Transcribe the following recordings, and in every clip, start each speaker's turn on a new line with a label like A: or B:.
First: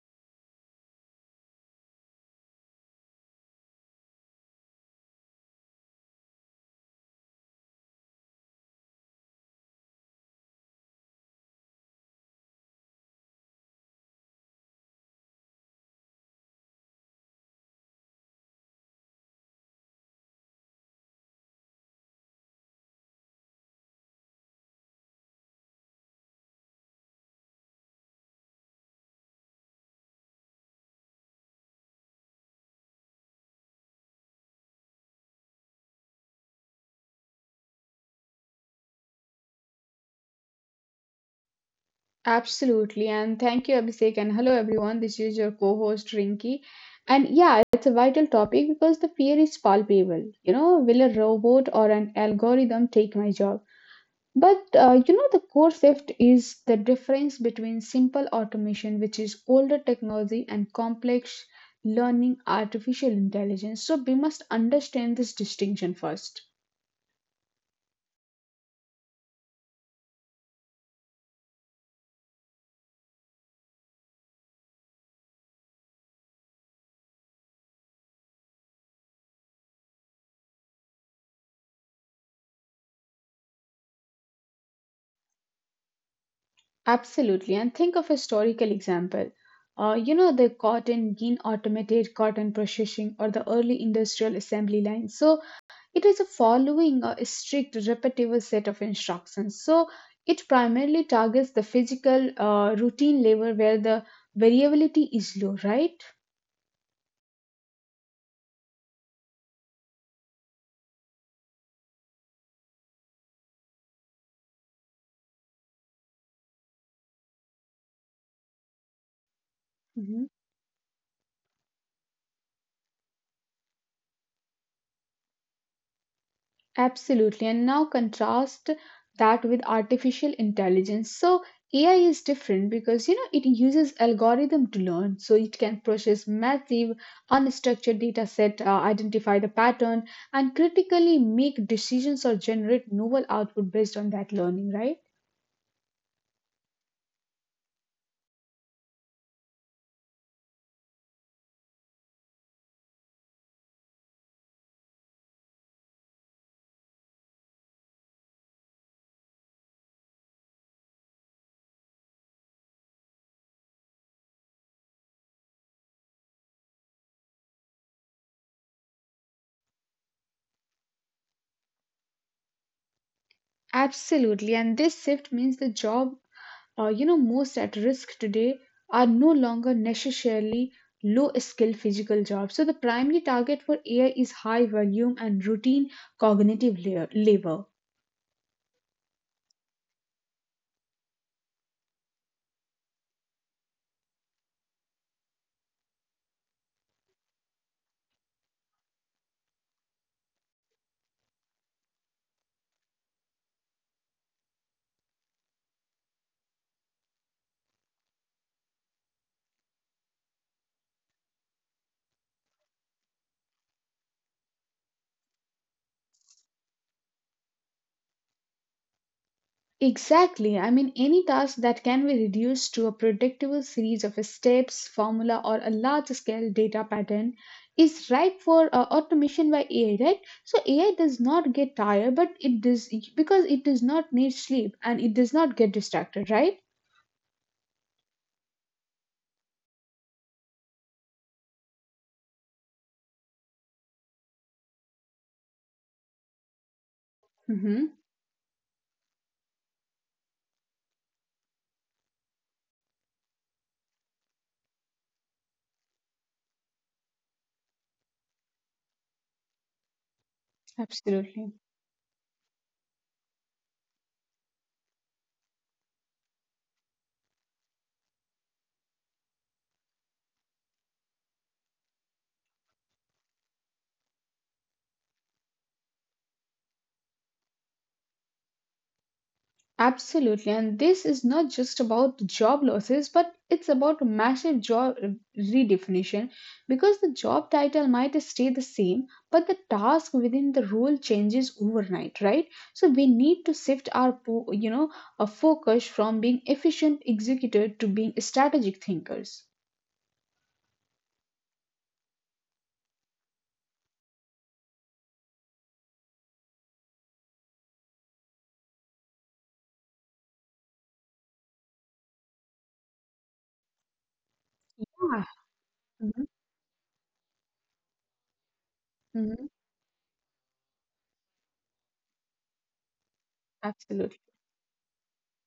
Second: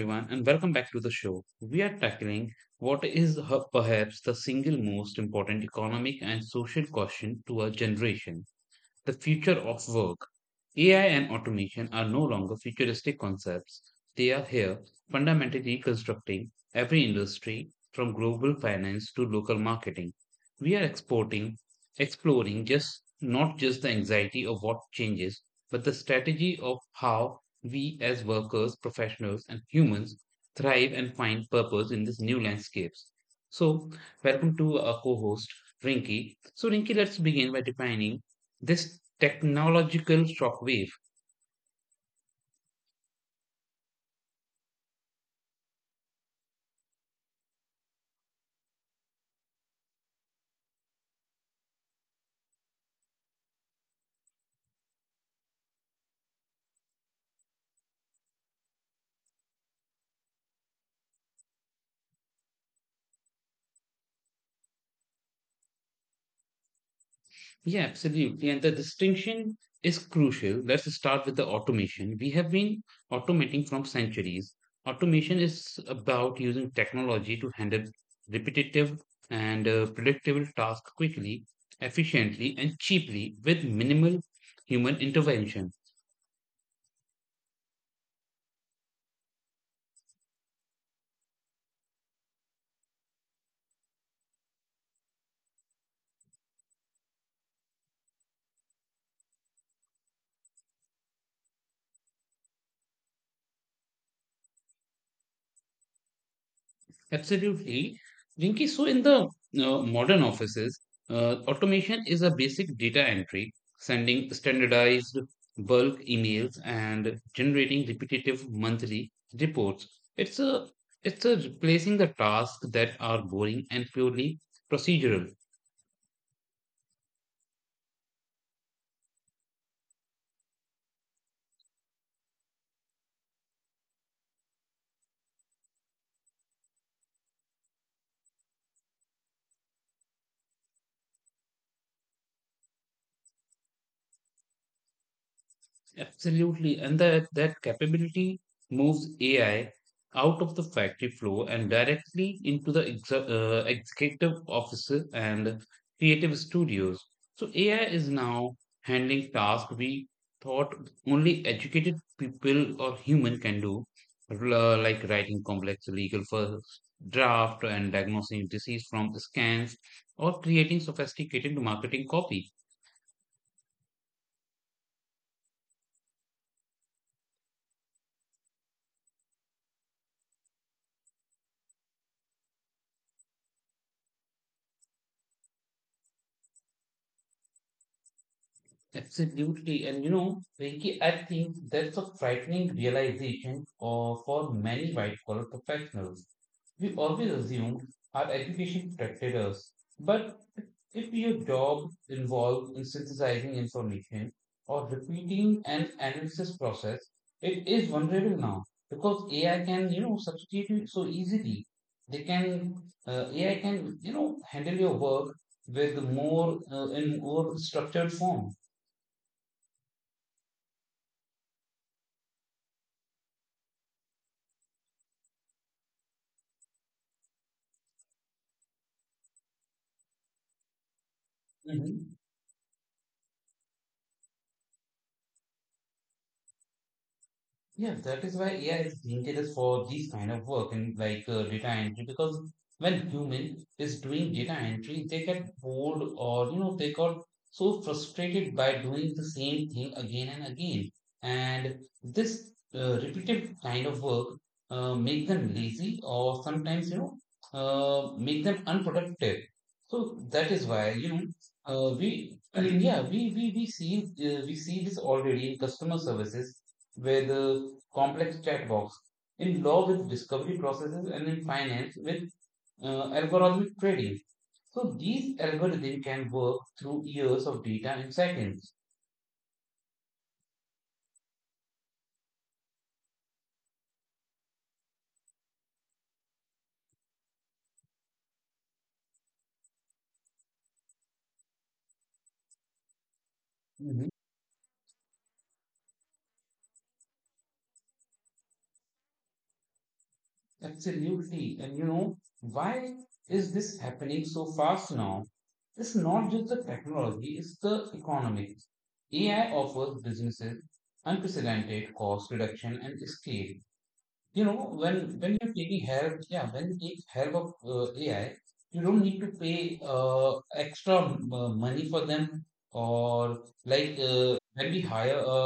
A: everyone, and welcome back to the show. We are tackling perhaps the single most important economic and social question to our generation, the future of work. AI and automation are no longer futuristic concepts. They are here, fundamentally reconstructing every industry from global finance to local marketing. We are exporting, exploring just not just the anxiety of what changes, but the strategy of how we as workers, professionals, and humans thrive and find purpose in these new landscapes. So, welcome to our co-host Rinki. So, Rinki, let's begin by defining this technological shockwave.
B: Absolutely. And thank you, Abhishek. And hello, everyone. This is your co host, Rinki. And yeah, it's a vital topic because the fear is palpable. You know, will a robot or an algorithm take my job? But, you know, the core shift is the difference between simple automation, which is older technology, and complex learning artificial intelligence. So we must understand this distinction first.
A: Yeah, absolutely. And the distinction is crucial. Let's start with the automation. We have been automating from centuries. Automation is about using technology to handle repetitive and predictable tasks quickly, efficiently, and cheaply with minimal human intervention.
B: Absolutely. And think of a historical example. You know, the cotton gin automated cotton processing or the early industrial assembly line. So it is a following a strict repetitive set of instructions. So it primarily targets the physical routine labor where the variability is low, right?
A: Absolutely. Jinky, so in the modern offices, automation is a basic data entry, sending standardized bulk emails and generating repetitive monthly reports.
B: Mm-hmm.
A: It's a it's a replacing the tasks that are boring and purely procedural.
B: Absolutely. And now contrast that with artificial intelligence. So AI is different because you know it uses algorithm to learn. So it can process massive unstructured data set, identify the pattern, and critically make decisions or generate novel output based on that learning, right?
A: Absolutely. And that capability moves AI out of the factory floor and directly into the executive officer and creative studios. So AI is now handling tasks we thought only educated people or human can do, like writing complex legal first draft and diagnosing disease from scans or creating sophisticated marketing copy.
B: Absolutely, and this shift means the job, you know, most at risk today are no longer necessarily low-skilled physical jobs. So the primary target for AI is high-volume and routine cognitive labor.
A: Absolutely. And you know, Vicky, I think that's a frightening realization for many white collar professionals. We always assumed our education protected us. But if your job involved in synthesizing information or repeating an analysis process, it is vulnerable now because AI can, you know, substitute it so easily. They can, AI can, you know, handle your work with more structured form.
B: Exactly. I mean, any task that can be reduced to a predictable series of steps, formula, or a large scale data pattern is ripe for automation by AI, right? So AI does not get tired,
A: Mhm.
B: but it does because it does not need sleep and it does not get distracted, right?
A: Yeah, that is why AI is dangerous for these kind of work and like data entry because when human is doing data entry, they get bored or you know they got
B: Mm-hmm.
A: so frustrated by doing the same thing again and again. And this repetitive kind of work make them lazy or sometimes you know make them unproductive. So that is why you know
B: Absolutely.
A: we yeah we see this already in customer services with a complex chat box, in law with discovery processes, and in finance with algorithmic trading. So these algorithms can work through years of data in seconds.
B: Absolutely, and this is not just about job losses, but it's about a massive job redefinition because the job title might stay the same, but the task within the role changes overnight, right? So we need to shift
A: Mhm.
B: you know, a focus from being efficient executor to being strategic thinkers.
A: Absolutely. And you know, why is this happening so fast now? It's not just the technology, it's the economics. AI offers businesses unprecedented cost reduction and scale. you know when
B: Yeah.
A: when you're taking help,
B: Mhm,
A: yeah, when you take help of ai, you don't need to
B: mhm.
A: pay extra money for them, or like
B: Absolutely,
A: when we hire a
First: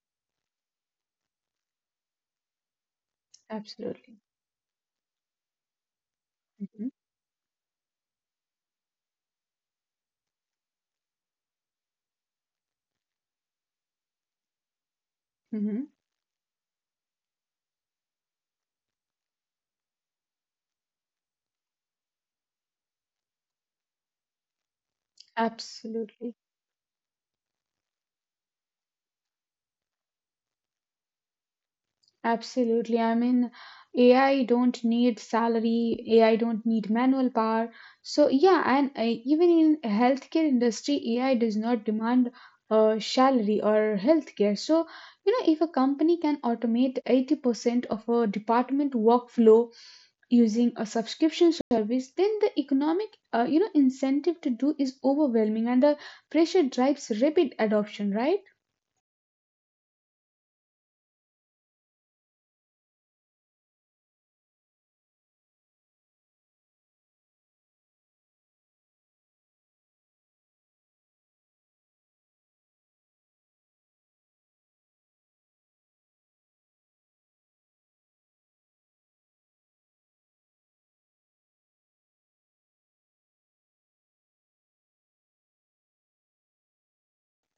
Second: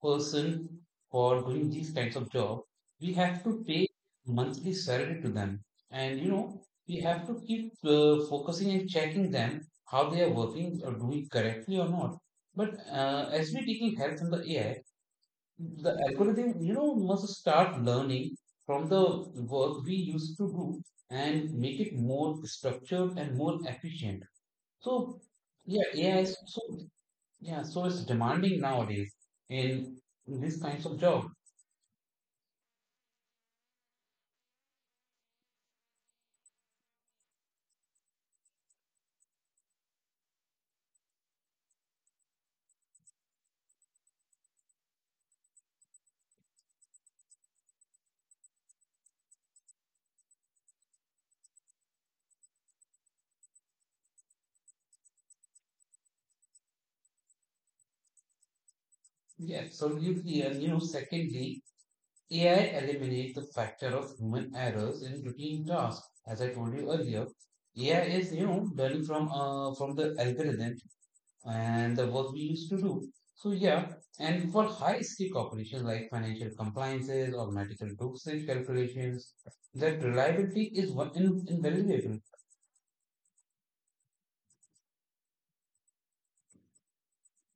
A: person for doing these kinds of job, we have to pay
B: absolutely.
A: monthly salary to them. And you know,
B: Hmm,
A: we have to keep focusing and checking them how they are working or doing correctly or not. But as we're taking help from the ai,
B: hmm,
A: the algorithm, you know, must start learning from the work we used to do and make it more structured and more efficient. So yeah ai is
B: absolutely.
A: so yeah so it's demanding nowadays in these kinds of job.
B: Absolutely. I mean, AI don't need salary, AI don't need manual power. So yeah, and even in healthcare industry, AI does not demand salary or healthcare. So, you know, if a company can automate 80% of a department workflow using a subscription service, then the economic, you know, incentive to do is overwhelming and the pressure drives rapid adoption, right?
A: Yeah, absolutely. And you know, secondly, ai eliminates the factor of human errors in routine tasks. As I told you earlier, ai is, you know, learning from the algorithm and the work we used to do. So yeah, and for high stake operations like financial compliances or medical dosage calculations, that reliability is invaluable.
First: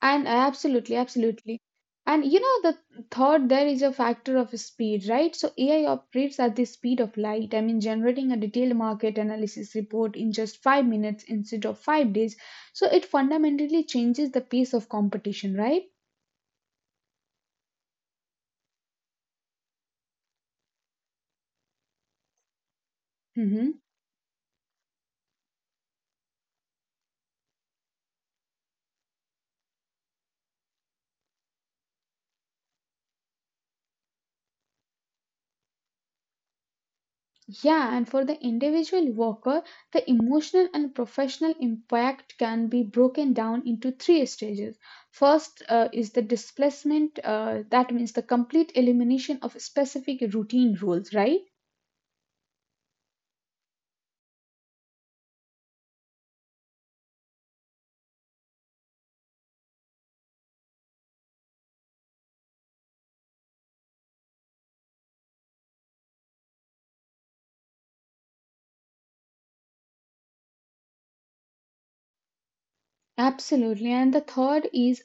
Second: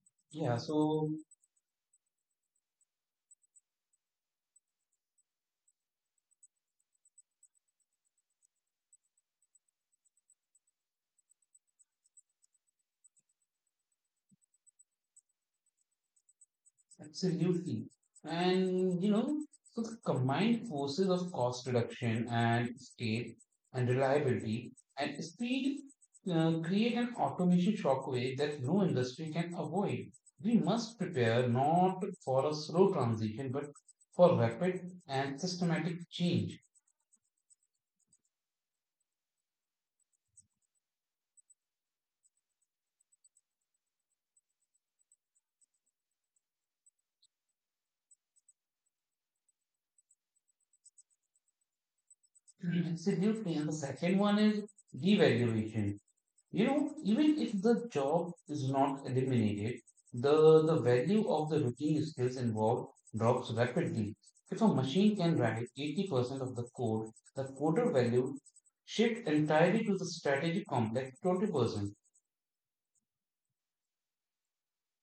A: Yeah, so
B: Absolutely. And you know, the third there is a factor of speed, right? So AI operates at the speed of light. I mean, generating a detailed market analysis report in just 5 minutes instead of 5 days. So it fundamentally changes the pace of competition, right?
A: absolutely. And you know, so the combined forces of cost reduction and scale
B: Mm-hmm.
A: and reliability and speed create an automation shockwave that no industry can avoid. We must prepare not for a slow transition, but for rapid and systematic change.
B: Yeah, and for the individual worker, the emotional and professional impact can be broken down into three stages. First is the displacement, that means the complete elimination of specific routine rules, right?
A: Mhm. Absolutely. And the second one is devaluation. You know, even if the job is not eliminated, the value of the routine skills involved drops rapidly. If a machine can write 80% of the code, the coder value shift entirely to the strategy complex 20%.
B: Absolutely. And the third is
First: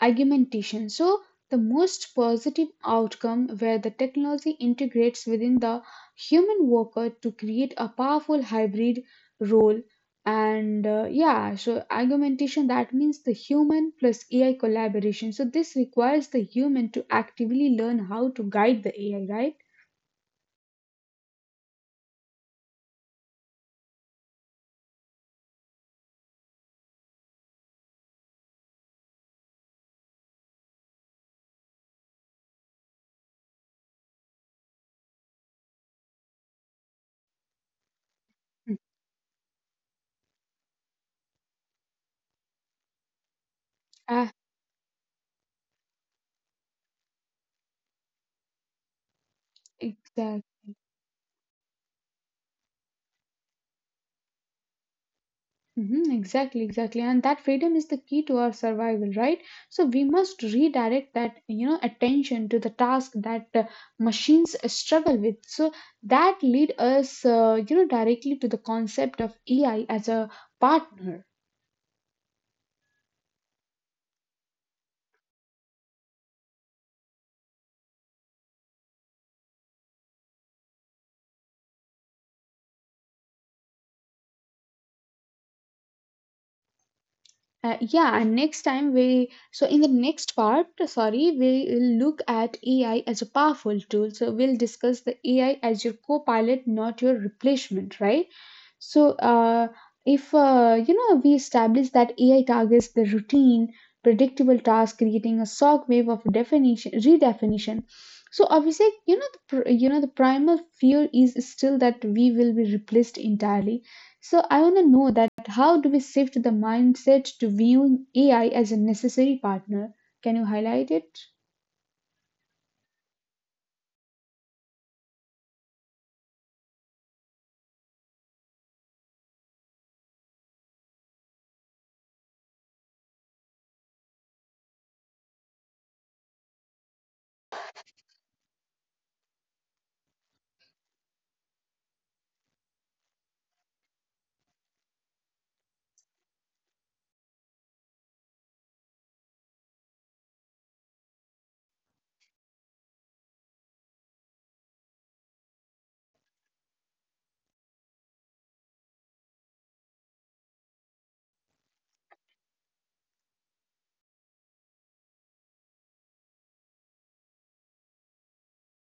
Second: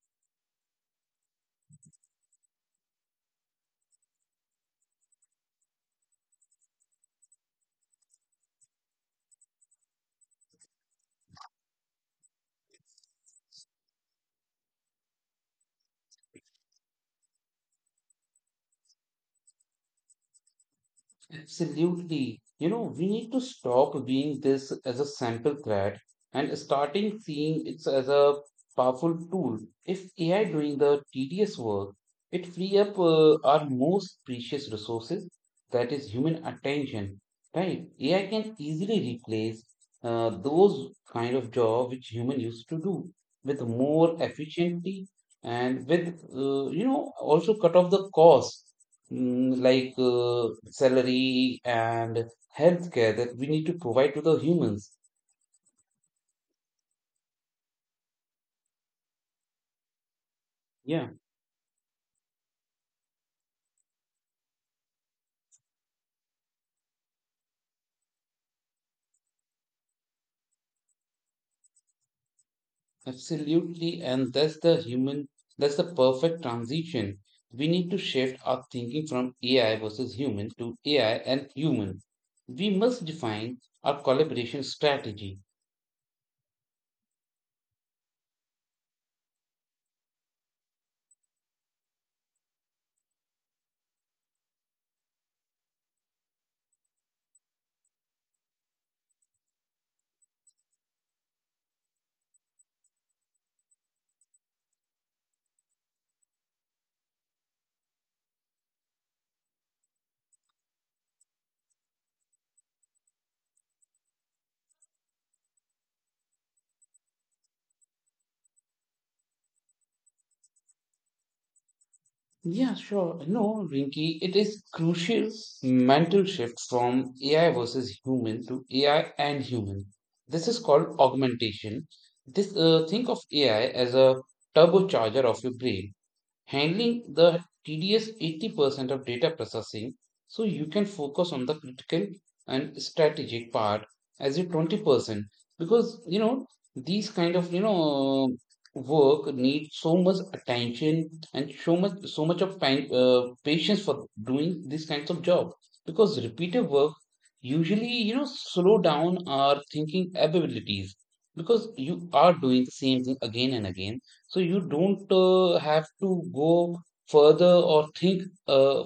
B: argumentation. So, the most positive outcome where the technology integrates within the human worker to create a powerful hybrid role. And yeah, so argumentation that means the human plus AI collaboration. So, this requires the human to actively learn how to guide the AI, right?
A: Absolutely. You know, we need to stop viewing this as a sample threat and starting seeing it as a powerful tool. If AI doing the tedious work, it free up our most precious resources, that is human attention, right? AI can
B: Mm.
A: easily replace those kind of job which human used to do with more
B: Ah,
A: efficiently and with you know also cut off the cost, mm, like
B: exactly.
A: salary and healthcare that we need to provide to the humans.
B: Hmm, exactly, exactly. And that freedom is the key to our survival, right? So we must
A: Yeah,
B: redirect that, you know, attention to the task that machines struggle with. So that lead us, you know, directly to the concept of AI as a partner.
A: absolutely. And that's the human, that's the perfect transition. We need to shift our thinking from AI versus human to AI and human. We must define our collaboration strategy.
B: Yeah, and next time we So in the next part, sorry, we will look at AI as a powerful tool. So we'll discuss the AI as your co-pilot, not your replacement, right? So if you know we establish that AI targets the routine, predictable task, creating a shock wave of definition redefinition. So obviously, you know the primal fear is still that we will be replaced entirely, so I want to know that how do we shift the mindset to viewing AI as a necessary partner? Can you highlight it?
A: Yeah, sure. No, Rinky, it is crucial mental shift from AI versus human to AI and human. This is called augmentation. This Think of AI as a turbocharger of your brain, handling the tedious 80% of data processing so you can focus on the critical and strategic part as a 20%, because you know these kind of you know work need so much attention and so much of time, patience for doing these kinds of job, because repeated work usually, you know, slow down our thinking abilities, because you are doing the same thing again and again, so you don't have to go further or think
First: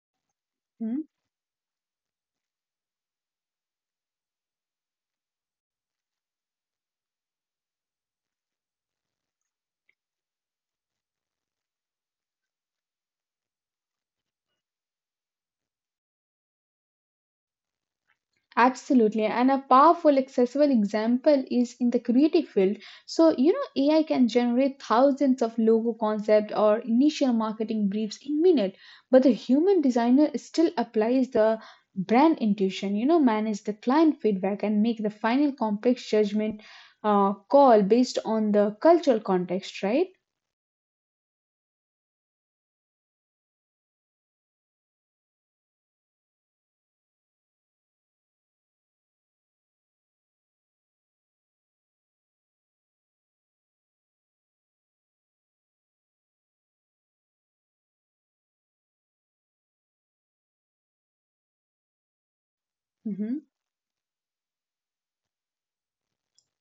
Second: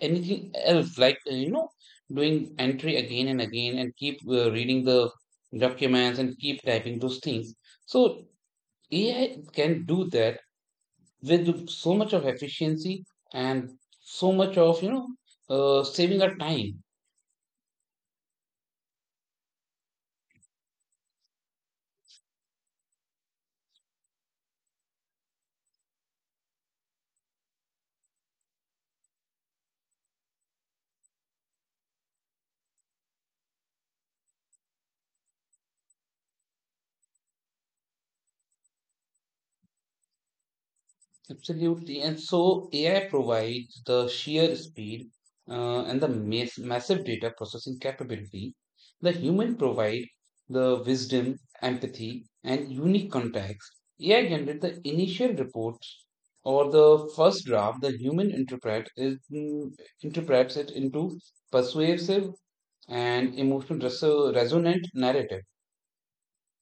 A: anything else,
B: Hmm?
A: like you know, doing entry again and again, and keep reading the documents and keep typing those things. So AI can do that with so much of efficiency and so much of you know saving our time.
B: Absolutely. And a powerful, accessible example is in the creative field. So, you know, AI can generate thousands of logo concept or initial marketing briefs in minute, but the human designer still applies the brand intuition, you know, manage the client feedback and make the final complex judgment call based on the cultural context, right?
A: Absolutely. And so AI provides the sheer speed and the massive data processing capability. The human provide the wisdom, empathy, and unique context. AI generate the initial reports or the first draft. The human interprets it into persuasive and
B: Mhm.
A: resonant narrative.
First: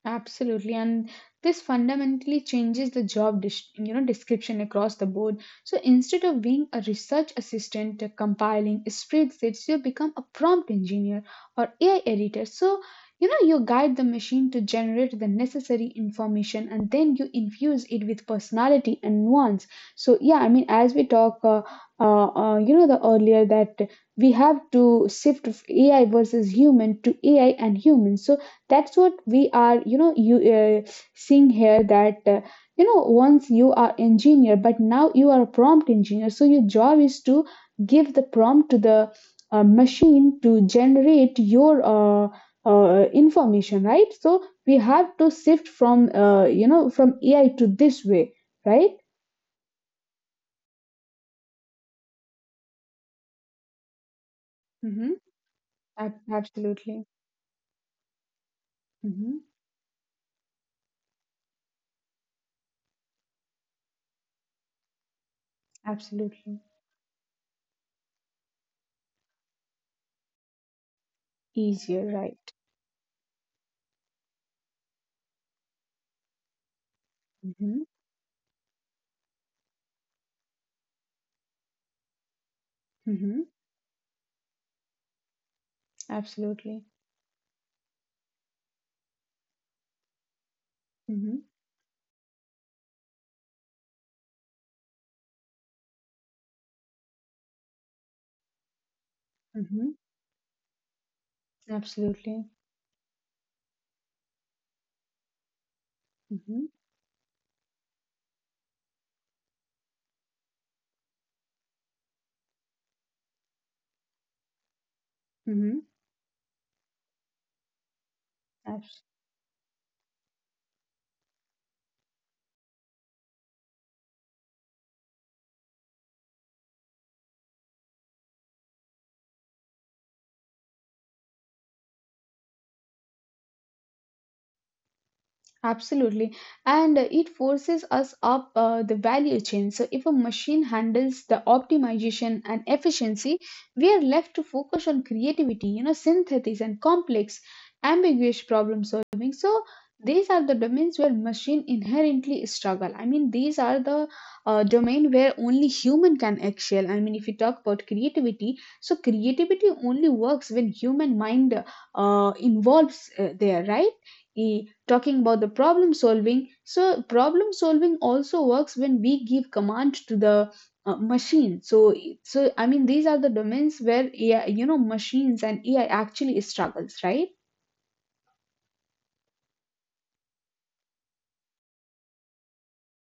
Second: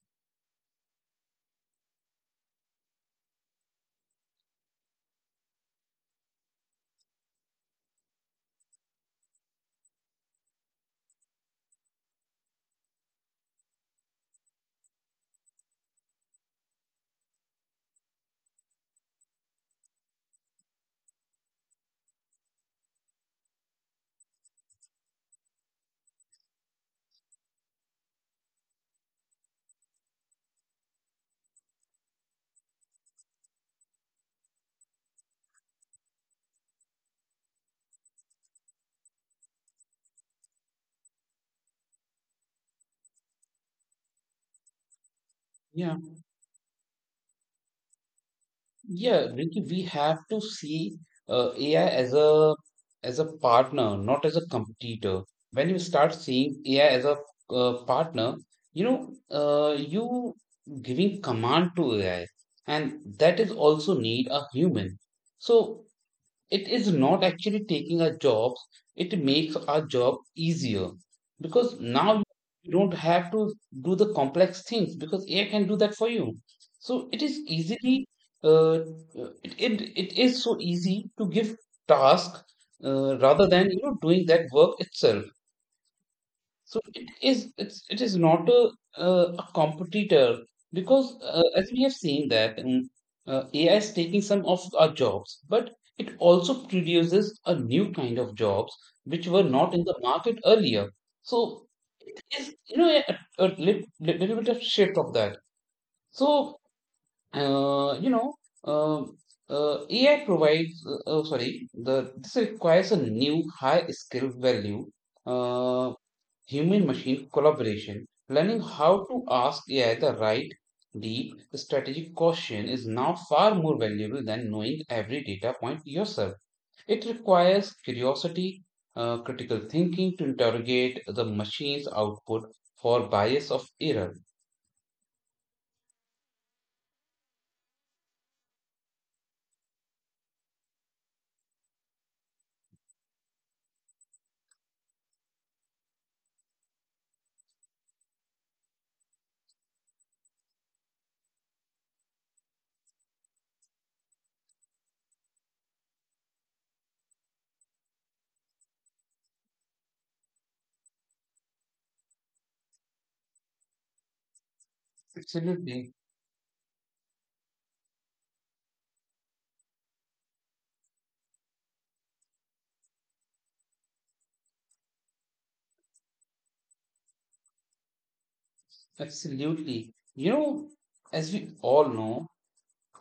B: Absolutely, and this fundamentally changes the you know, description across the board. So instead of being a research assistant compiling spreadsheets, you become a prompt engineer or AI editor. So you know you guide the machine to generate the necessary information, and then you infuse it with personality and nuance. So yeah, I mean, as we talk, you know, the earlier that we have to shift AI versus human to AI and human. So that's what we are you know you seeing here that you know once you are engineer but now you are a prompt engineer, so your job is to give the prompt to the machine to generate your information, right? So we have to shift
A: Yeah.
B: from you know from AI to this way, right?
A: Yeah, Ricky, we have to see AI as a partner, not as a
B: Mm-hmm.
A: competitor. When you start seeing AI as
B: Absolutely.
A: a partner, you know,
B: Mm-hmm.
A: you giving command to AI, and that is also need a human. So
B: Absolutely.
A: it is not actually taking our jobs, it makes our job easier, because
B: Easier,
A: now
B: right?
A: you don't have to do the complex things because ai can do that for you. So it is
B: Mm-hmm.
A: easily uh, it is so easy to give task
B: Mm-hmm.
A: rather than you know doing that work itself. So
B: Absolutely.
A: it is it's it is not a a competitor, because
B: Mm-hmm.
A: as we have seen that AI is taking some of our jobs, but it also produces a new kind of jobs which were not in
B: Mm-hmm.
A: the market earlier. So it
B: Absolutely.
A: is, you know, a little bit of shift of that. So
B: Mhm,
A: you know uh, AI provides oh, sorry the this requires a new high skill value, uh,
B: mhm.
A: human machine collaboration. Learning how
B: I've.
A: to ask AI the right, deep, strategic question is now far more valuable than knowing every data point yourself. It requires curiosity, critical thinking to interrogate the machine's output for bias of error.
B: Absolutely. And it forces us up the value chain. So, if a machine handles the optimization and efficiency, we are left to focus on creativity, you know, synthesis and complex, ambiguous problem solving. So, these are the domains where machine inherently struggle. I mean, these are the domain where only human can excel. I mean, if you talk about creativity, so creativity only works when human mind involves there, right? E, Talking about the problem
A: Absolutely,
B: solving, so problem solving also works when we give command to the machine. So I mean these are the domains where AI you know machines and AI actually struggles, right?
A: absolutely. You know, as we all know,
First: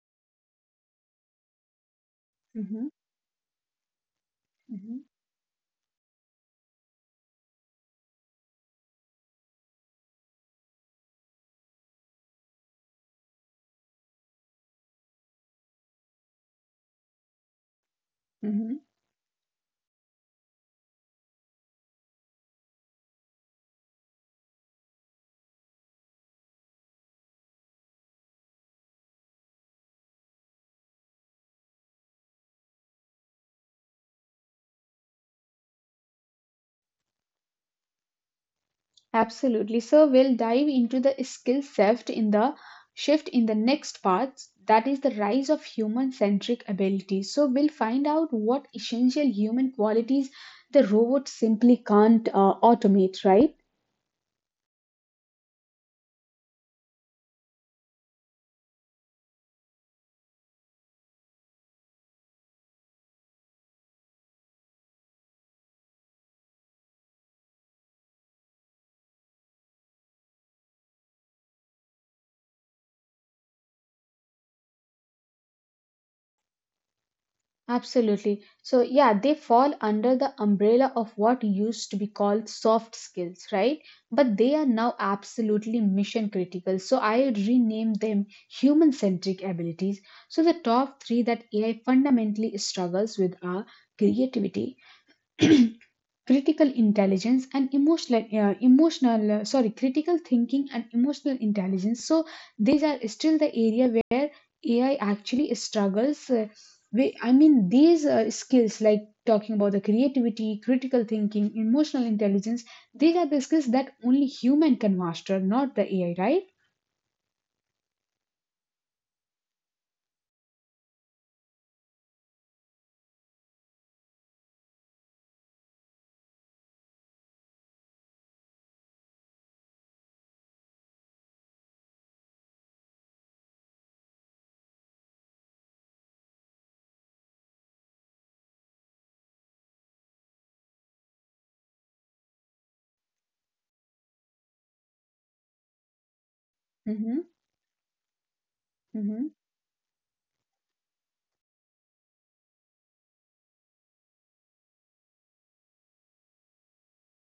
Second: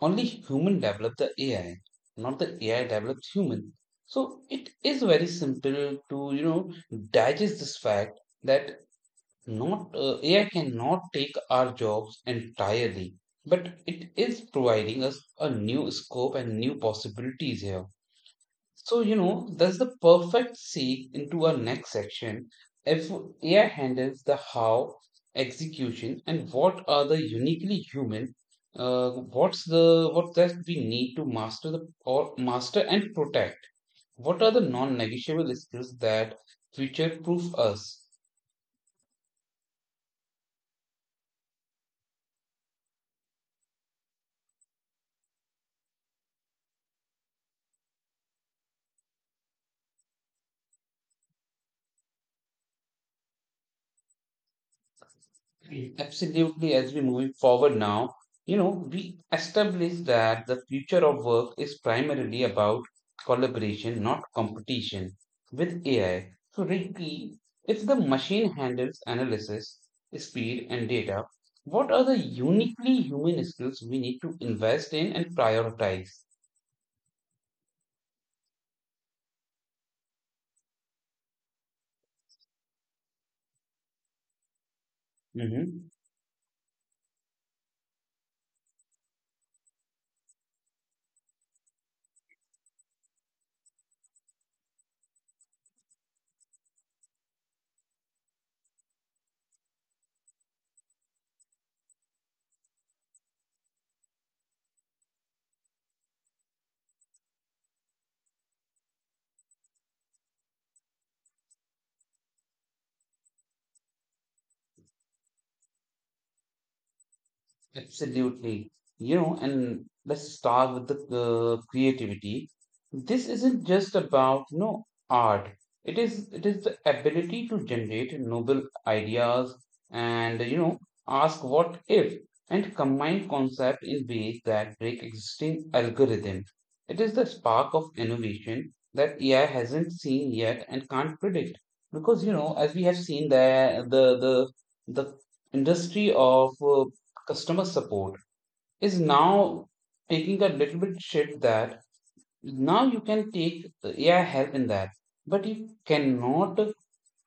A: only human developed the AI, not the AI
B: Mm-hmm.
A: developed human. So it
B: Mm-hmm.
A: is very simple to you know digest this fact that not AI cannot take our jobs entirely, but it is providing us a new scope and new possibilities here.
B: Mhm.
A: So, you know, that's the perfect segue into our next section. If AI handles the how, execution, and what are the uniquely human, what's the what that we need to master the or master and protect? What are the non-negotiable skills that future proof us?
B: Absolutely. So we'll dive into the skill shift in the next part. That is the rise of human-centric abilities. So we'll find out what essential human qualities the robot simply can't automate, right?
A: Absolutely, as we moving forward now, you know, we establish that the future of work is primarily about collaboration, not competition with AI. So, Ricky, if the machine handles analysis, speed, and data, what are the uniquely human skills we need to invest in and prioritize?
B: Absolutely. So, yeah, they fall under the umbrella of what used to be called soft skills, right? But they are now absolutely
A: Mm-hmm.
B: mission critical. So, I rename them human centric abilities. So, the top three that AI fundamentally struggles with are creativity, critical intelligence and emotional emotional sorry critical thinking and emotional intelligence. So these are still the area where AI actually struggles. Uh, we, i mean these uh, skills like talking about the creativity, critical thinking, emotional intelligence, these are the skills that only human can master, not the AI, right?
A: Absolutely. You know, and let's start with the creativity. This isn't just about, you know, art. It is the ability to generate novel ideas and, you know, ask what if and combine concept in ways that break existing algorithms. It is the spark of innovation that AI hasn't seen yet and can't predict. Because, you know, as we have seen, the industry of
B: Mm-hmm,
A: customer support is
B: mm-hmm.
A: now taking a little bit shit that now you can take AI help in that, but you cannot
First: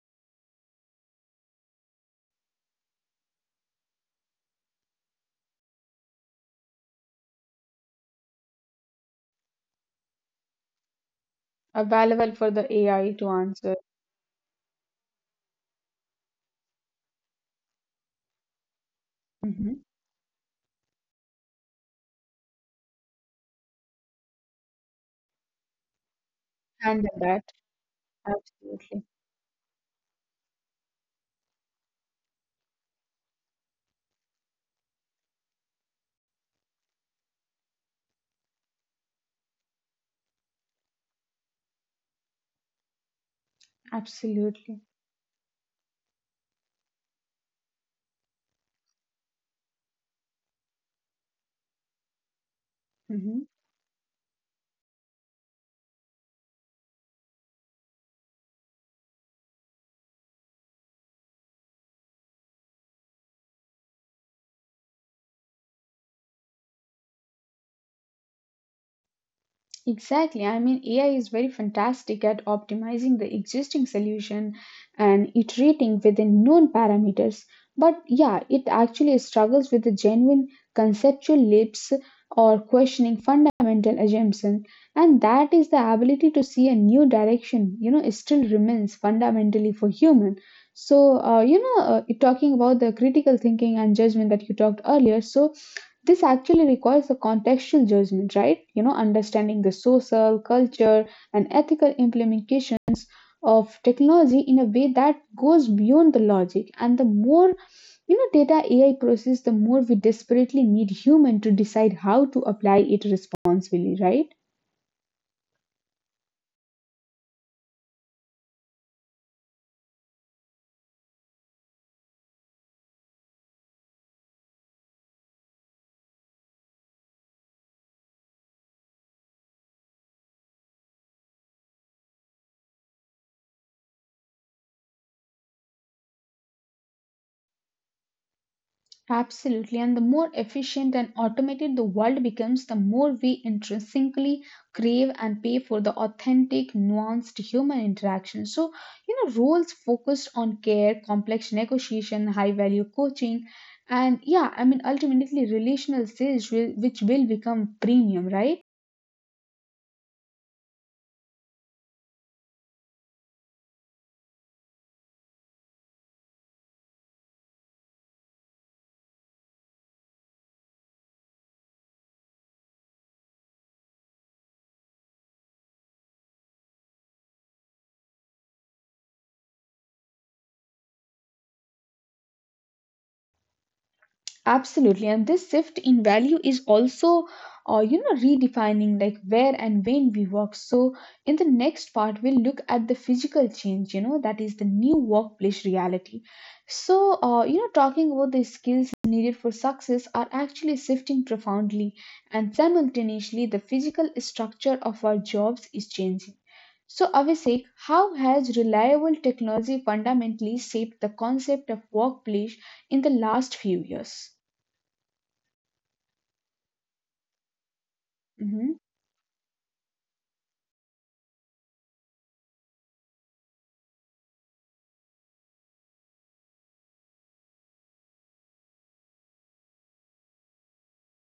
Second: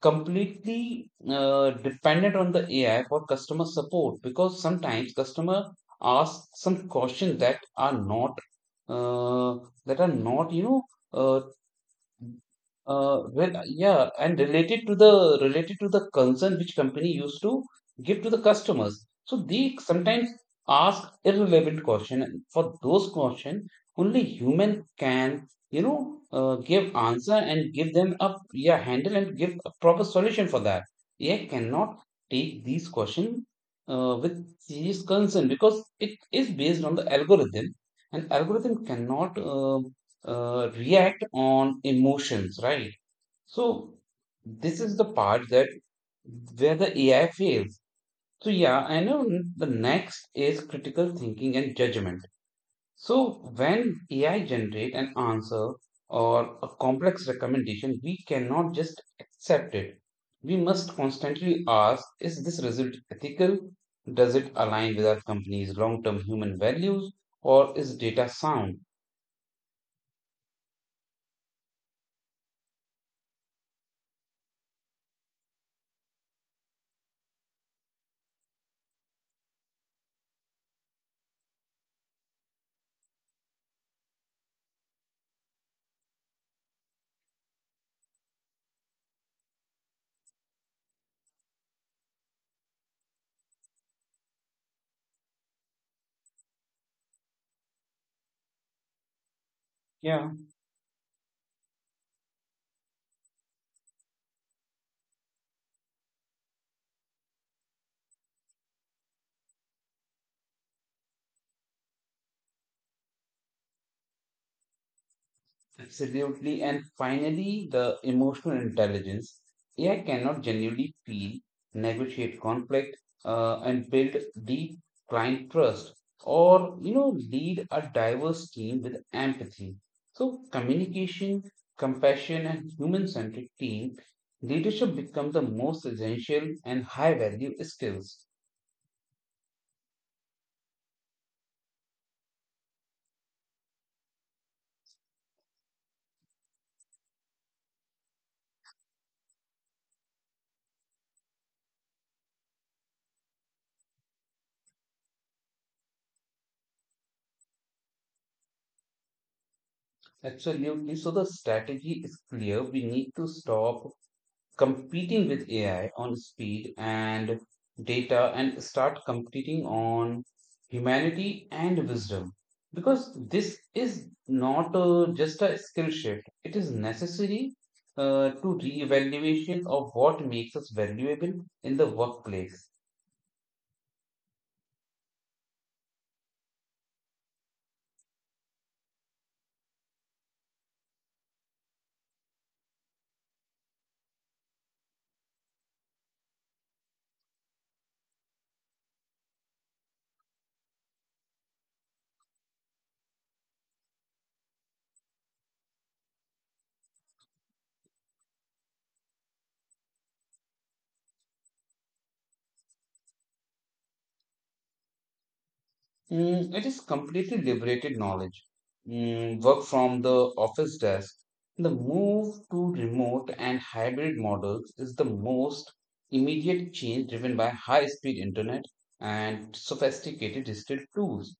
A: completely dependent on the AI for customer support because sometimes customer ask some questions uh, that are not you know uh,
B: Available for the AI to
A: well,
B: answer.
A: yeah, and related to the concern which company used to give to the customers. So they
B: Mm-hmm.
A: sometimes ask irrelevant question, and for those question, only human can, give
B: Handle
A: answer
B: that,
A: and give them a yeah
B: absolutely,
A: handle and give a proper solution for that. AI cannot take these question with serious concern because it is based on the algorithm, and algorithm cannot react on emotions, right? So this
B: absolutely.
A: is the part that where the AI fails. So yeah, I know the next is critical thinking and judgment. So
B: Hmm.
A: when AI generate an answer or a complex recommendation, we cannot just accept it. We must constantly ask, is this result ethical? Does it align with our company's long-term human values? Or is data sound?
B: Exactly. I mean, AI is very fantastic at optimizing the existing solution and iterating within known parameters. But yeah, it actually struggles with the genuine conceptual leaps or questioning fundamental assumptions. And that is the ability to see a new direction, you know, it still remains fundamentally for human. So, talking about the critical thinking and judgment that you talked earlier, so this actually requires a contextual judgment, right? You know, understanding the
A: Yeah.
B: social, culture, and ethical implication of technology in a way that goes beyond the logic. And the more you know data AI process, the more we desperately need human to decide how to apply it responsibly, right?
A: Absolutely. And finally, the emotional intelligence. AI cannot genuinely feel, negotiate conflict, and build deep client trust, or you know, lead a diverse team with empathy. So, communication, compassion, and human-centric team leadership become the most essential and high-value skills.
B: Absolutely. And the more efficient and automated the world becomes, the more we intrinsically crave and pay for the authentic, nuanced human interaction. So, you know, roles focused on care, complex negotiation, high value coaching, and yeah, I mean, ultimately relational sales, will, which will become premium, right?
A: Absolutely. So the strategy is clear. We need to stop competing with AI on speed and data and start competing on humanity and wisdom. Because this is not just a skill shift, it is necessary to re evaluation of what makes us valuable in the workplace.
B: Absolutely, and this shift in value is also, you know, redefining like where and when we work. So, in the next part, we'll look at the physical change, you know, that is the new workplace reality. So, you know, talking about the skills needed for success are actually shifting profoundly, and simultaneously, the physical structure of our jobs is changing. So, Abhishek, how has reliable technology fundamentally shaped the concept of workplace in the last few years?
A: Mm, it is completely liberated knowledge.
B: Mm-hmm,
A: Mm, work from the office desk. The move to remote and hybrid models is the most immediate change driven by high speed internet and sophisticated digital tools.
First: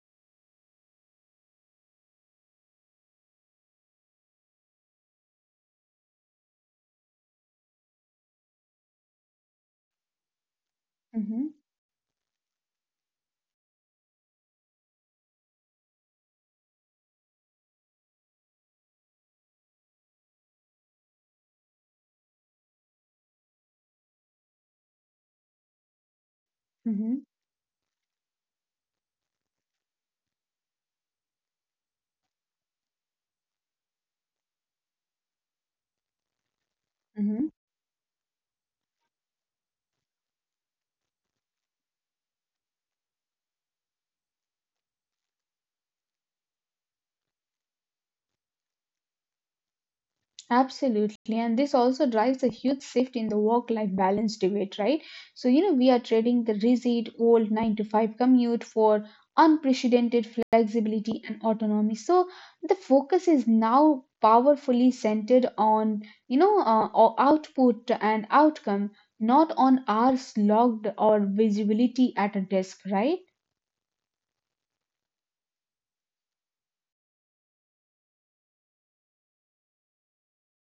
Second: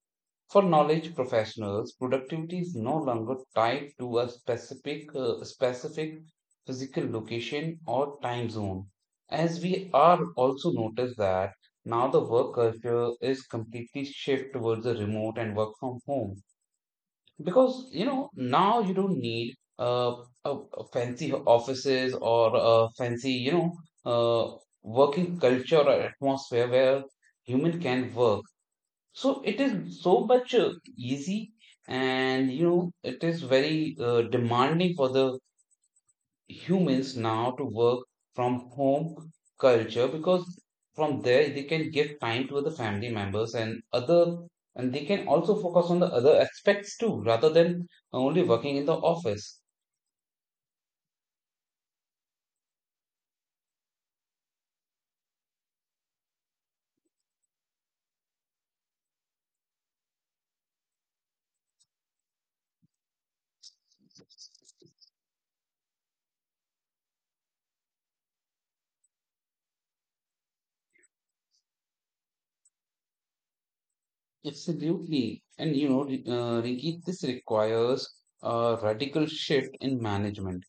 A: For knowledge professionals, productivity is no longer tied to a specific physical location or time zone, as we are also noticed that
B: mm-hmm,
A: now the work culture is completely shift towards the remote and work from home because you know now you don't need uh, a, a fancy offices or a fancy you know uh, working culture or atmosphere where
B: mm-hmm,
A: human can work, so it is so much easy, and you know it is very demanding for the humans
B: mm-hmm.
A: now to work from home culture because from there they can give time to other family members, and they can also focus on the other aspects too rather than only working in the office.
B: Absolutely. And this also drives a huge shift in the work-life balance debate, right? So, you know, we are trading the rigid old 9 to 5 commute for unprecedented flexibility and autonomy. So the focus is now powerfully centered on, you know, output and outcome, not on hours logged or visibility at a desk, right?
A: Absolutely, and you know, Rinki, this requires a radical shift in management,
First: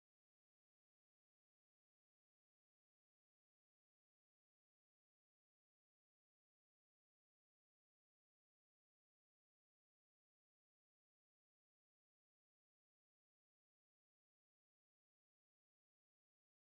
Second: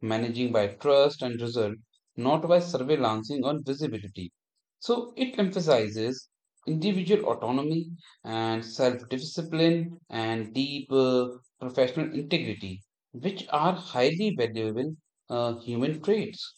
A: managing by trust and result, not by surveillancing or visibility. So it emphasizes individual autonomy and self discipline and deep professional integrity, which are highly valuable human traits.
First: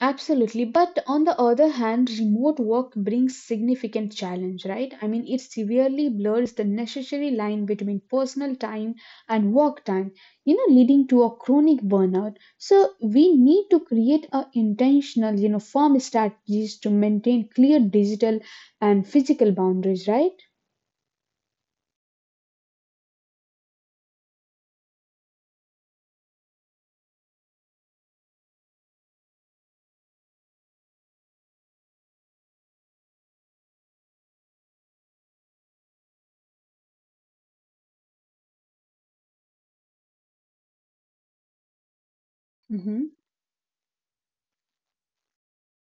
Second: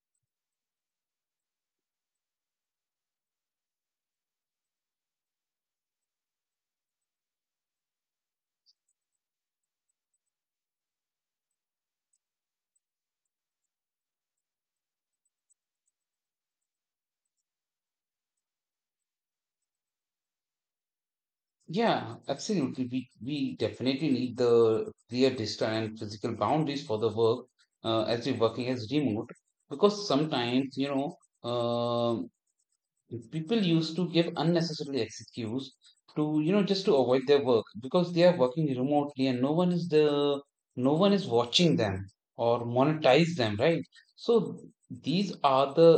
B: Absolutely. But on the other hand, remote work brings significant challenge, right? I mean, it severely blurs the necessary line between personal time and work time, you know, leading to a chronic burnout. So we need to create a intentional, you know, firm strategies to maintain clear digital and physical boundaries, right?
A: Yeah, absolutely. We definitely need the clear digital and physical boundaries for the work as we're working as remote because sometimes, people used to give unnecessary excuse to you know just to avoid their work because they are working remotely and no one is watching them or
B: Mm-hmm.
A: monetize them, right? So these are the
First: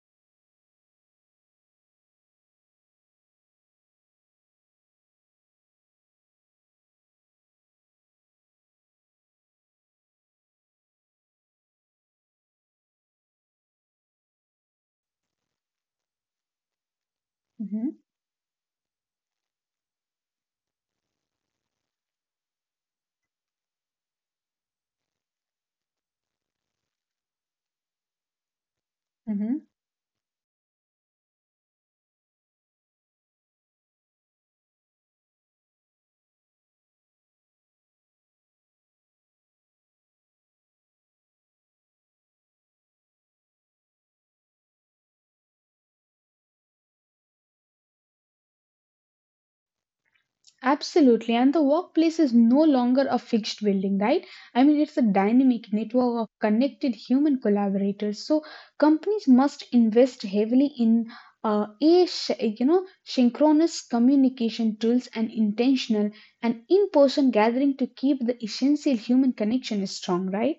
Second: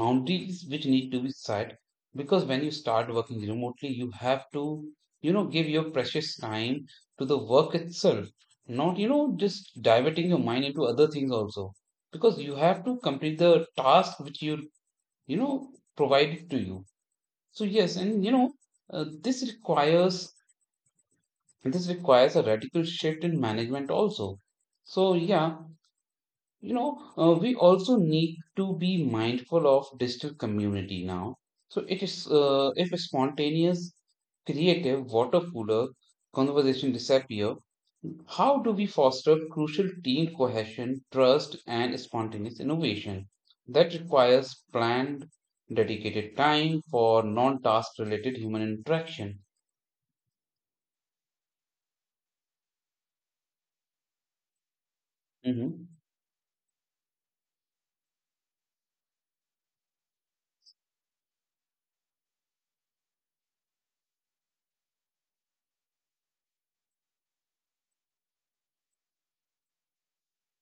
A: boundaries which need to be set, because when you start working remotely you have to, you know, give your precious time to the work itself, not you know just diverting your mind into other things also, because you have to complete the task which you know, provided to you. So
B: Mm-hmm.
A: yes, and you know uh, this requires this requires a radical shift in management also. So yeah, you know, we also need to be mindful
B: Mm-hmm.
A: of digital community now. So it is, if a spontaneous creative water cooler conversation disappear, how do we foster crucial team cohesion, trust, and spontaneous innovation? That requires planned, dedicated time for non task related human interaction.
B: Absolutely. And the workplace is no longer a fixed building, right? I mean, it's a dynamic
A: Mhm.
B: network of connected human collaborators. So companies must invest heavily in a sh- you know synchronous communication tools and intentional and in-person gathering to keep the essential human connection strong, right?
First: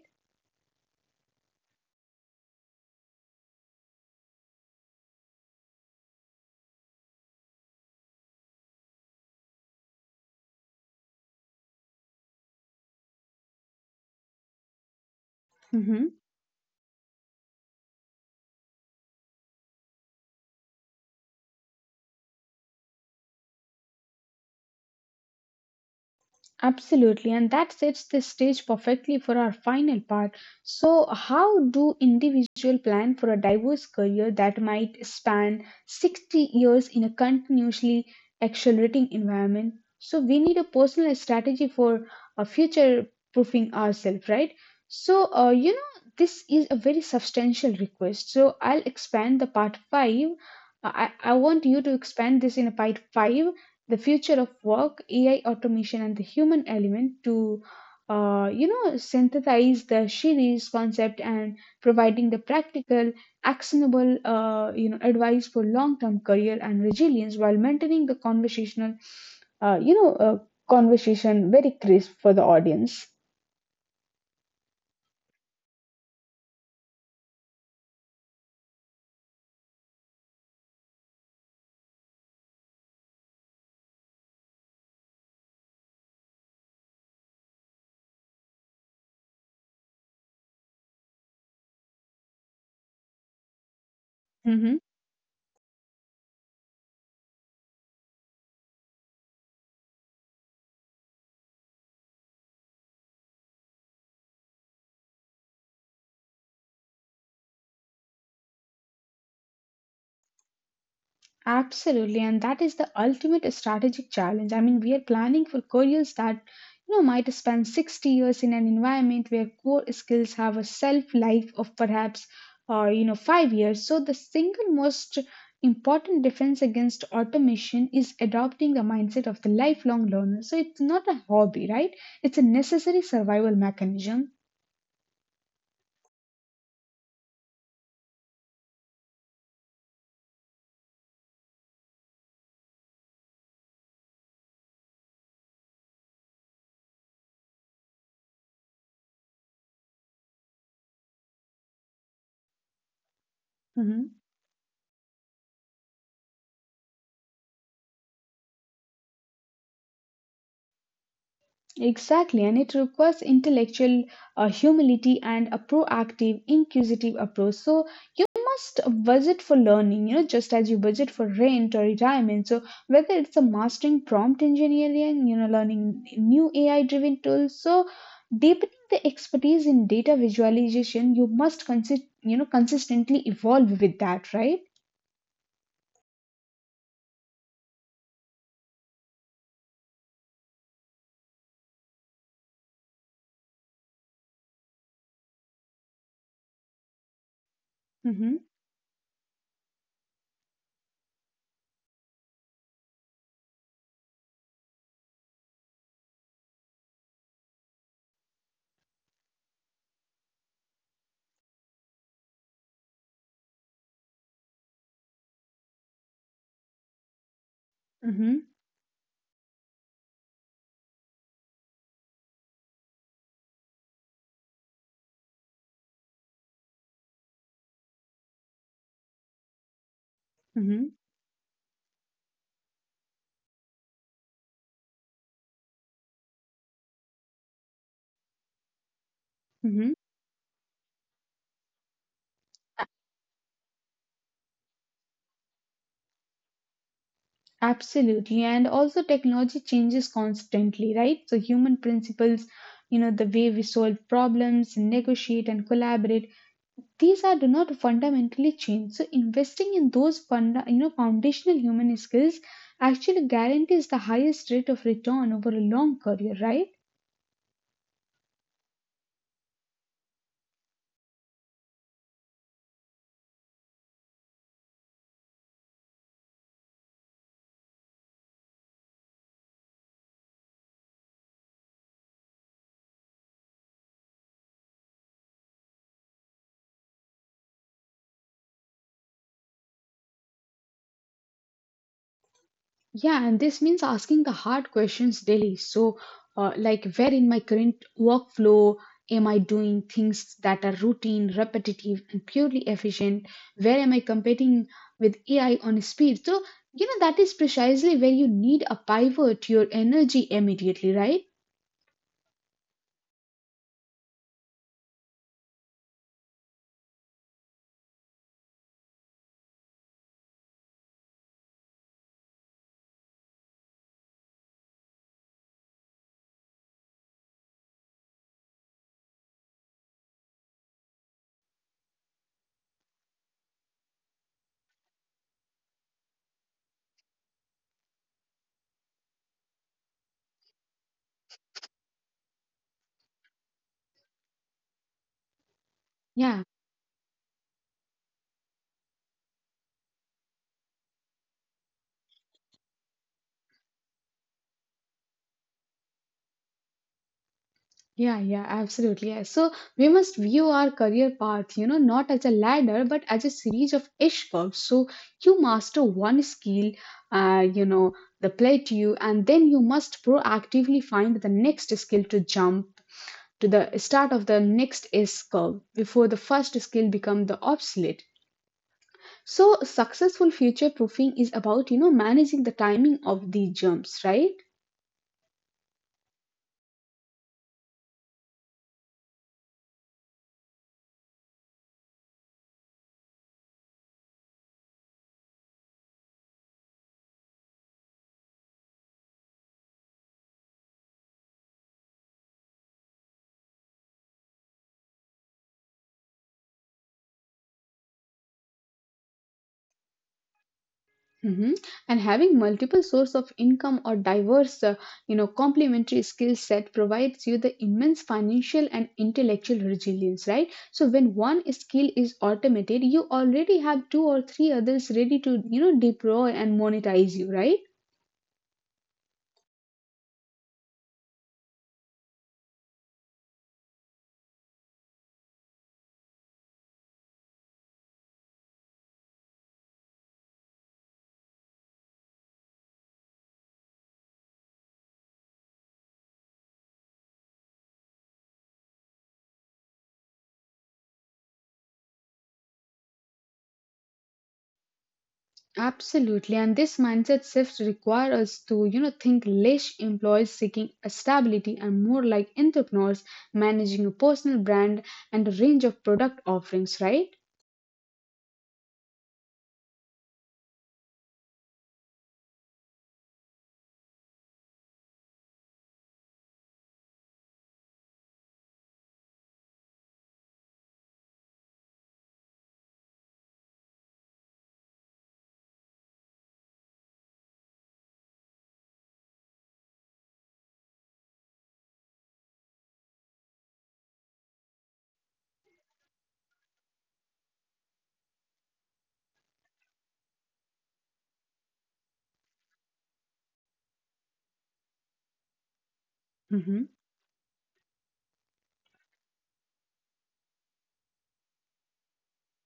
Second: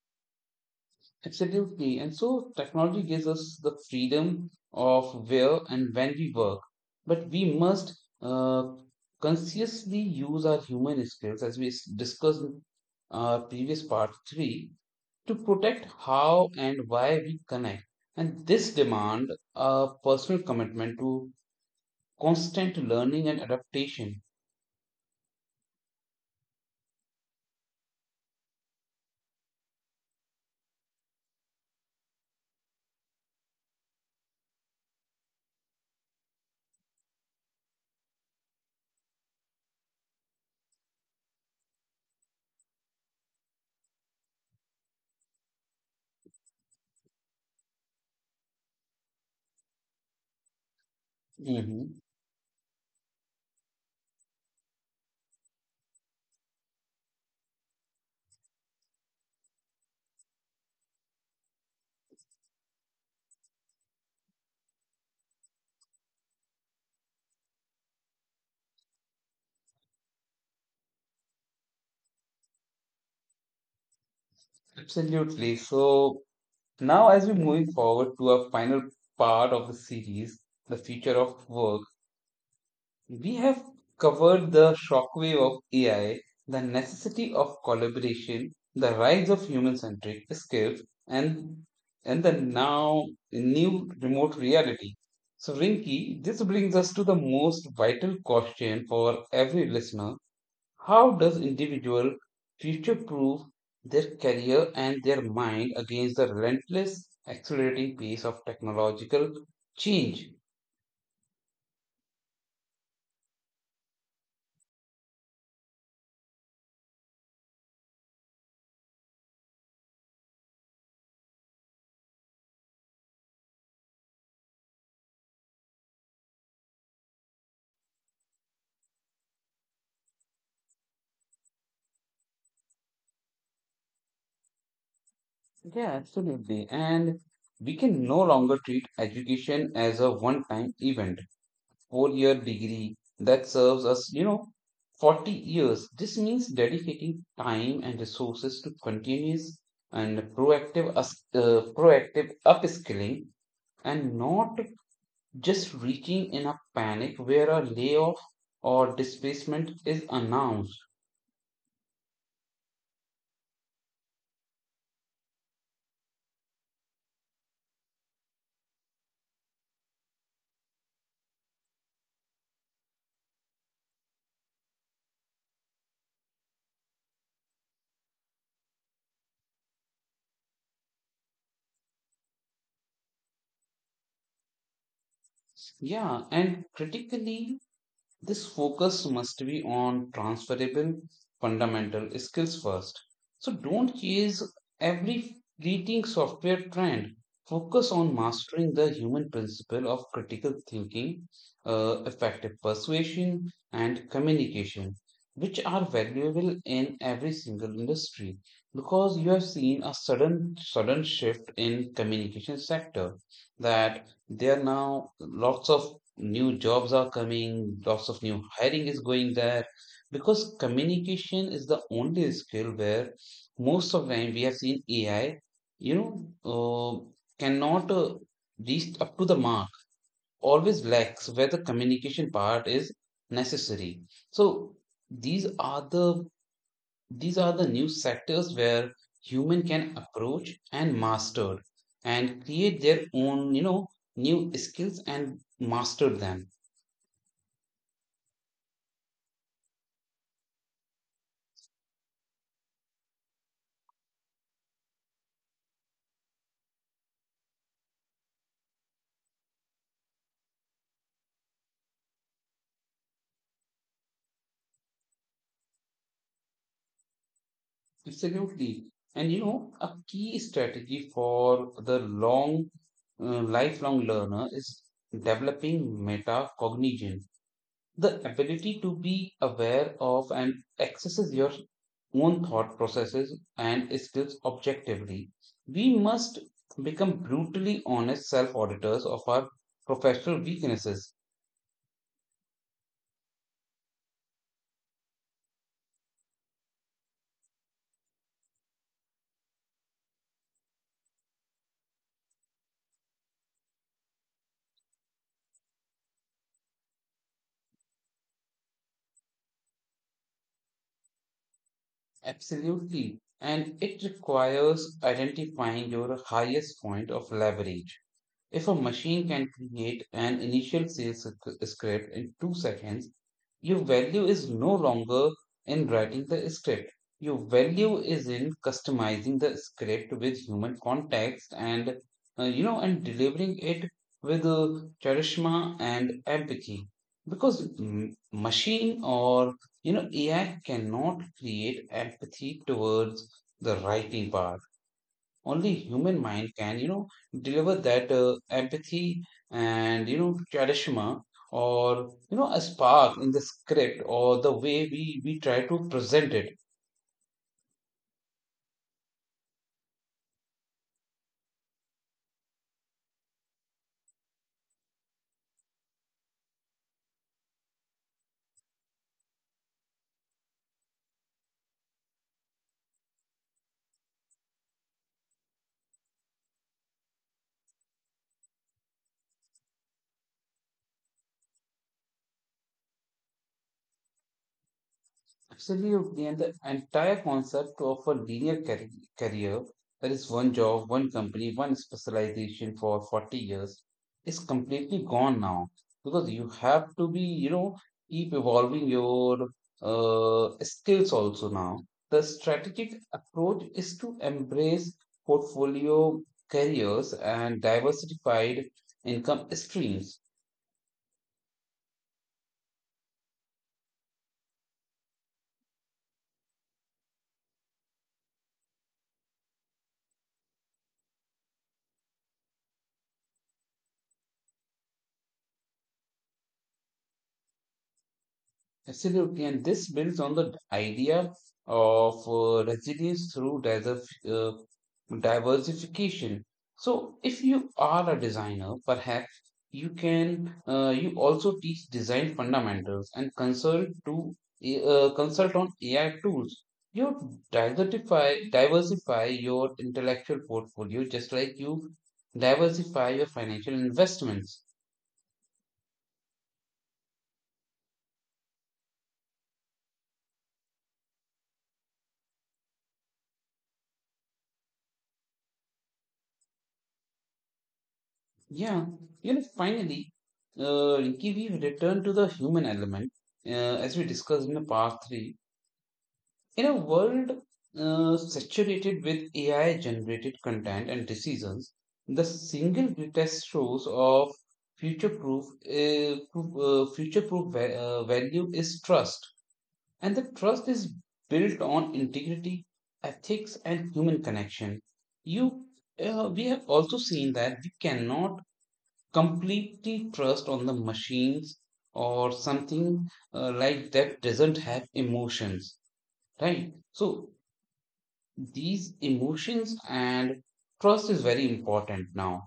A: Absolutely. And so technology gives us the freedom of where and when we work, but we must consciously use our human skills as we discussed in previous part 3 to protect
B: Mm-hmm.
A: how and why we connect. And this demand a personal commitment to constant learning and adaptation.
B: Absolutely, and that sets the stage perfectly for our final part. So, how do individual plan for a diverse career that might span 60 years in a continuously accelerating environment? So, we need a personal strategy for future proofing ourselves, right? So, this is a very substantial request. So, I'll expand the part five. I want you to
A: Hmm.
B: expand this in a part five the future of work, AI automation, and the human element to synthesize the series concept and providing the practical, actionable advice for long-term career and resilience while maintaining the conversational uh, you know, uh, conversation very crisp for the audience.
A: Absolutely. So now as we're moving forward to our final part of the series, the future of work. We have covered the shockwave of AI, the necessity of collaboration, the rise of human-centric skills, and and the now new remote
B: Mhm.
A: reality. So, Rinki, this brings us to the most vital question for every listener: how does individual future-proof their career and their mind against the relentless, accelerating pace of technological change?
B: Absolutely, and that is the ultimate strategic challenge. I mean, we are planning for careers that might spend 60 years in an environment where core skills have a shelf life of perhaps 5 years. So the single most important defense against automation is adopting the mindset of the lifelong learner. So it's not a hobby, right? It's a necessary survival mechanism.
A: Yeah, absolutely. And we can no longer treat education as a one-time event, four-year degree that serves us, you know, 40 years. This means dedicating time and resources to continuous and proactive upskilling,
B: Mm-hmm.
A: and not just reaching in a panic where a layoff or displacement is announced.
B: Exactly, and it requires intellectual humility and a proactive, inquisitive approach. So you must budget for learning, you know, just as you budget for rent or retirement. So whether it's a mastering prompt engineering, you know, learning new AI-driven tools, so deepening the expertise in data visualization, you must consider consistently evolve with that, right?
A: Yeah, and critically, this focus must be on transferable fundamental skills first. So don't chase every fleeting software trend. Focus on
B: Mm-hmm,
A: mastering the human principle of critical thinking, effective persuasion, and communication, which are valuable in every single industry. Because you have seen a sudden shift in communication sector, that there are now lots of new jobs are coming, lots of new
B: mm-hmm,
A: hiring is going there, because communication is the only skill where most of time we have seen AI, you know, cannot reach up to the mark, always
B: mm-hmm,
A: lacks where the communication part is necessary. So these are the these are the new sectors where human can
B: mm-hmm.
A: approach and master and create their own, you know, new skills and master them.
B: Absolutely. And also technology changes constantly, right? So human principles, you know, the way we solve problems, negotiate and collaborate these are do not fundamentally change. So investing in those funda, you know foundational human skills actually guarantees the highest rate of return over a long career, right?
A: Absolutely. And you know, a key strategy for the lifelong learner is developing metacognition, the ability to be aware of and accesses your own thought processes and skills objectively. We must become brutally honest self auditors of our professional weaknesses.
B: Yeah, and this means asking the hard questions daily. So, like, where in my current workflow am I doing things that are routine, repetitive, and purely efficient? Where am I competing with AI on speed? So, you know, that is precisely where you need a pivot your energy immediately, right?
A: Absolutely. And it requires identifying your highest point of leverage. If a machine can create an initial sales script in 2 seconds, your value is no longer in writing the script. Your value is in customizing the script with human context and, and delivering it with charisma and empathy. Because machine or, you know, AI cannot create empathy towards the writing part, only human
B: Yeah,
A: mind can you know deliver that empathy and you know charisma or you know a spark in the script or the way we try to present it.
B: Yeah, absolutely. Yeah. So we must view our career path, you know, not as a ladder, but as a series of S curves. So you master one skill, uh, you know, the plateau, and then you must proactively find the next skill to jump to the start of the next S curve before the first skill become the obsolete. So successful future proofing is about, you know, managing the timing of the jumps, right?
A: Absolutely, and the entire concept of a linear career, that is one job, one company, one specialization for 40 years, is completely gone now because you have to be, you know, keep evolving your uh, skills also now. The strategic approach is to embrace portfolio careers and diversified income streams.
B: Mhm. And having multiple source of income or diverse, complementary skill set provides you the immense financial and intellectual resilience, right? So when one skill is automated, you already have two or three others ready to, you know, deploy and monetize you, right?
A: Absolutely, and this builds on the idea of resilience through diversification. So, if you are a designer, perhaps you can you also teach design fundamentals and consult to consult on AI tools. You diversify your intellectual portfolio just like you diversify your financial investments.
B: Absolutely, and this mindset shift requires us to, you know, think less employees seeking stability and more like entrepreneurs managing a personal brand and a range of product offerings, right?
A: Yeah, you know, finally, Rinki, we return to the human element, uh, as we discussed in the part three. In a world saturated with AI-generated content and decisions, the single greatest source of future-proof value is trust, and the trust is built on integrity, ethics, and human connection. You, we have also seen that we cannot completely trust on the machines or something like that doesn't have emotions,
B: Hmm.
A: right? So these emotions and trust is very important now.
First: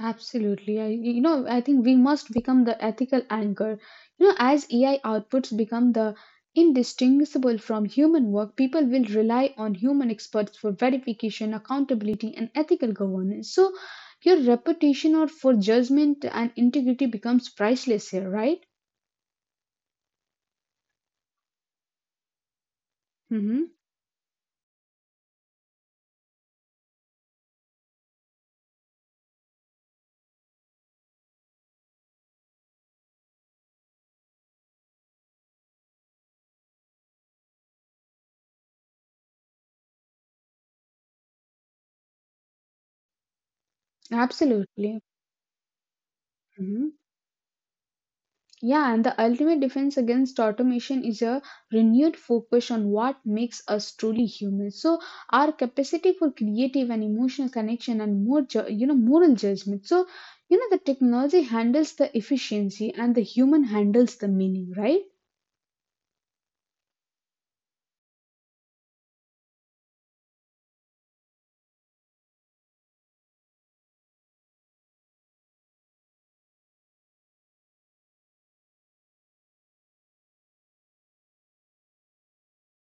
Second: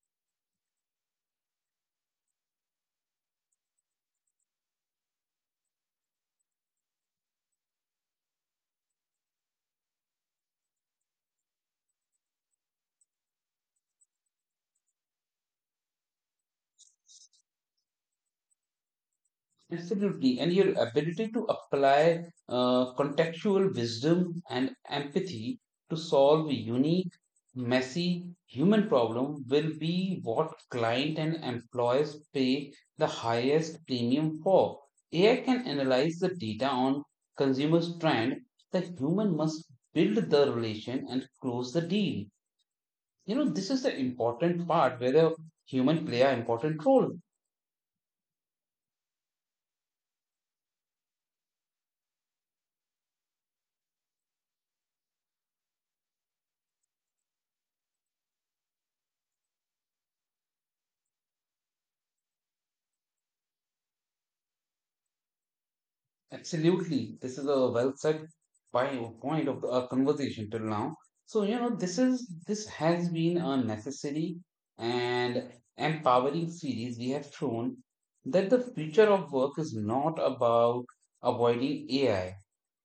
B: Absolutely. I think we must become the ethical anchor. You know, as AI outputs become the indistinguishable from human work, people will rely on human experts for verification, accountability, and ethical governance. So, your reputation or for judgment and integrity becomes priceless here, right?
A: Absolutely. And your ability to apply
B: Hmm.
A: contextual wisdom and empathy to solve a unique, messy human problem will be what client and employers pay the highest premium for. AI can analyze the data on consumers' trend. The human must build the relation and close the deal. You know, this is the important part
B: Absolutely.
A: where the human play an important
B: Mhm.
A: role.
B: Yeah, and the ultimate defense against automation is a renewed focus on what makes us truly human. So our capacity for creative and emotional connection and more, moral judgment. So you know, the technology handles the efficiency and the human handles the meaning, right?
A: Absolutely. This is a well said point of our conversation till now. So, you know, this has been a necessary and empowering series. We have shown that the future of work is not about avoiding AI,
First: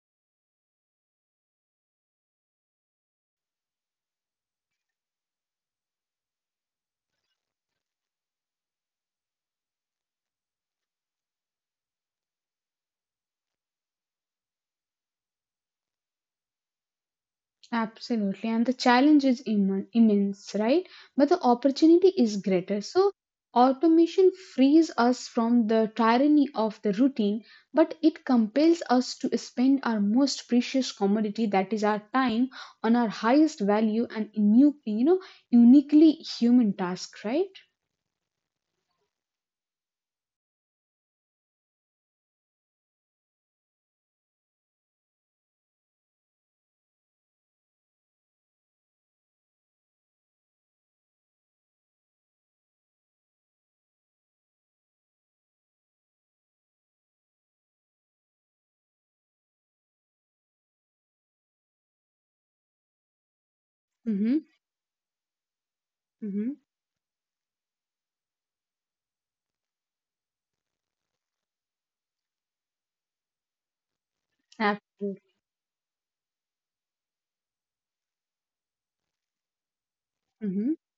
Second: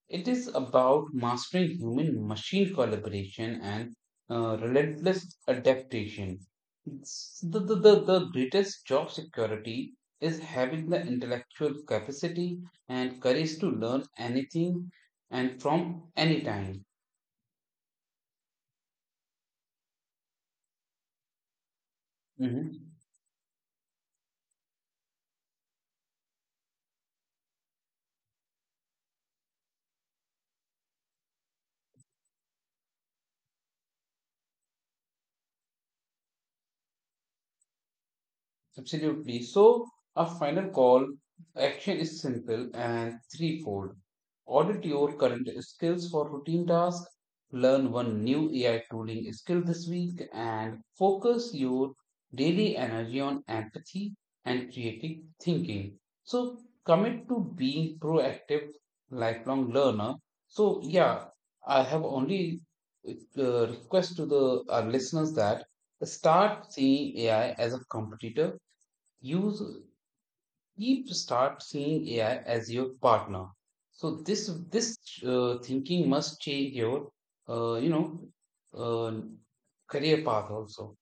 A: it is about mastering human machine collaboration and relentless adaptation. The greatest job security is having the intellectual capacity and courage to learn anything and from any time.
B: Absolutely. And the challenge is immense, right? But the opportunity is
A: Mhm.
B: greater. So, automation frees us from the tyranny of the routine, but it compels us to spend our most precious commodity, that is our time, on our highest value and new, you know, uniquely human task, right?
A: Absolutely. So, a final call action is simple and threefold. Audit your current skills for routine tasks, learn one new AI tooling skill this week, and focus your daily energy on empathy and creative thinking. So, commit to being proactive, lifelong learner. So, yeah, I have only request to
B: Mm-hmm.
A: the listeners that
B: Mm-hmm.
A: start seeing AI as a competitor, you s- keep start seeing AI as your partner. So this this
B: Absolutely.
A: uh, thinking must change your uh, you know uh, career path
B: Mm-hmm.
A: also.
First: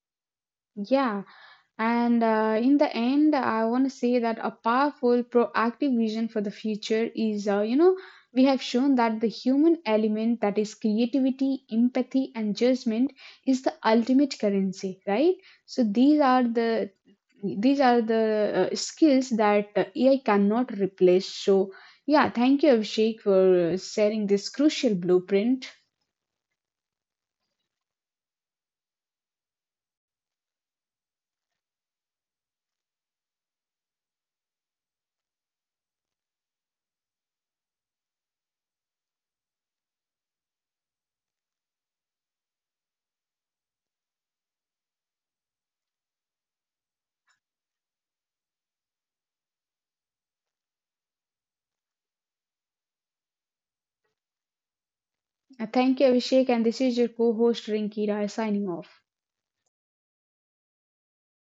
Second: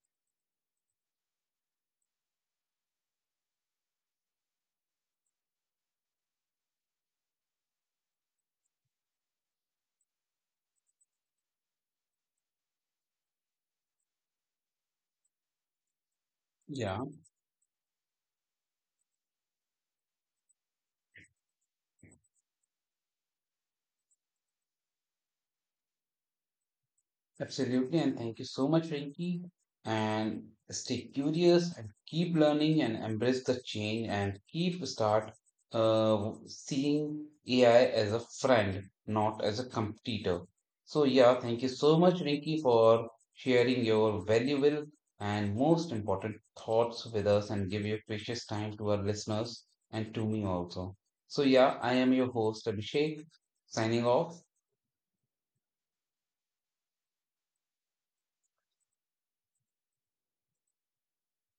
B: Yeah. And in the end, I want to say that a powerful, proactive vision for the future is, we have shown that the human element, that is creativity, empathy, and judgment, is the ultimate currency, right? So these are the
A: Yeah.
B: skills that AI cannot replace. So, yeah, thank you, Abhishek, for sharing this crucial blueprint.
A: Absolutely, and thank you so much, Rinky. And stay curious and keep learning and embrace the change and keep start seeing AI as a friend, not as a competitor. So yeah, thank you so much, Rinky, for sharing your valuable and most important thoughts with us and give your precious time to our listeners and to me also. So yeah, I am your host, Abhishek, signing off.
B: Thank you, Abhishek, and this is your co host, Rinkira, signing off.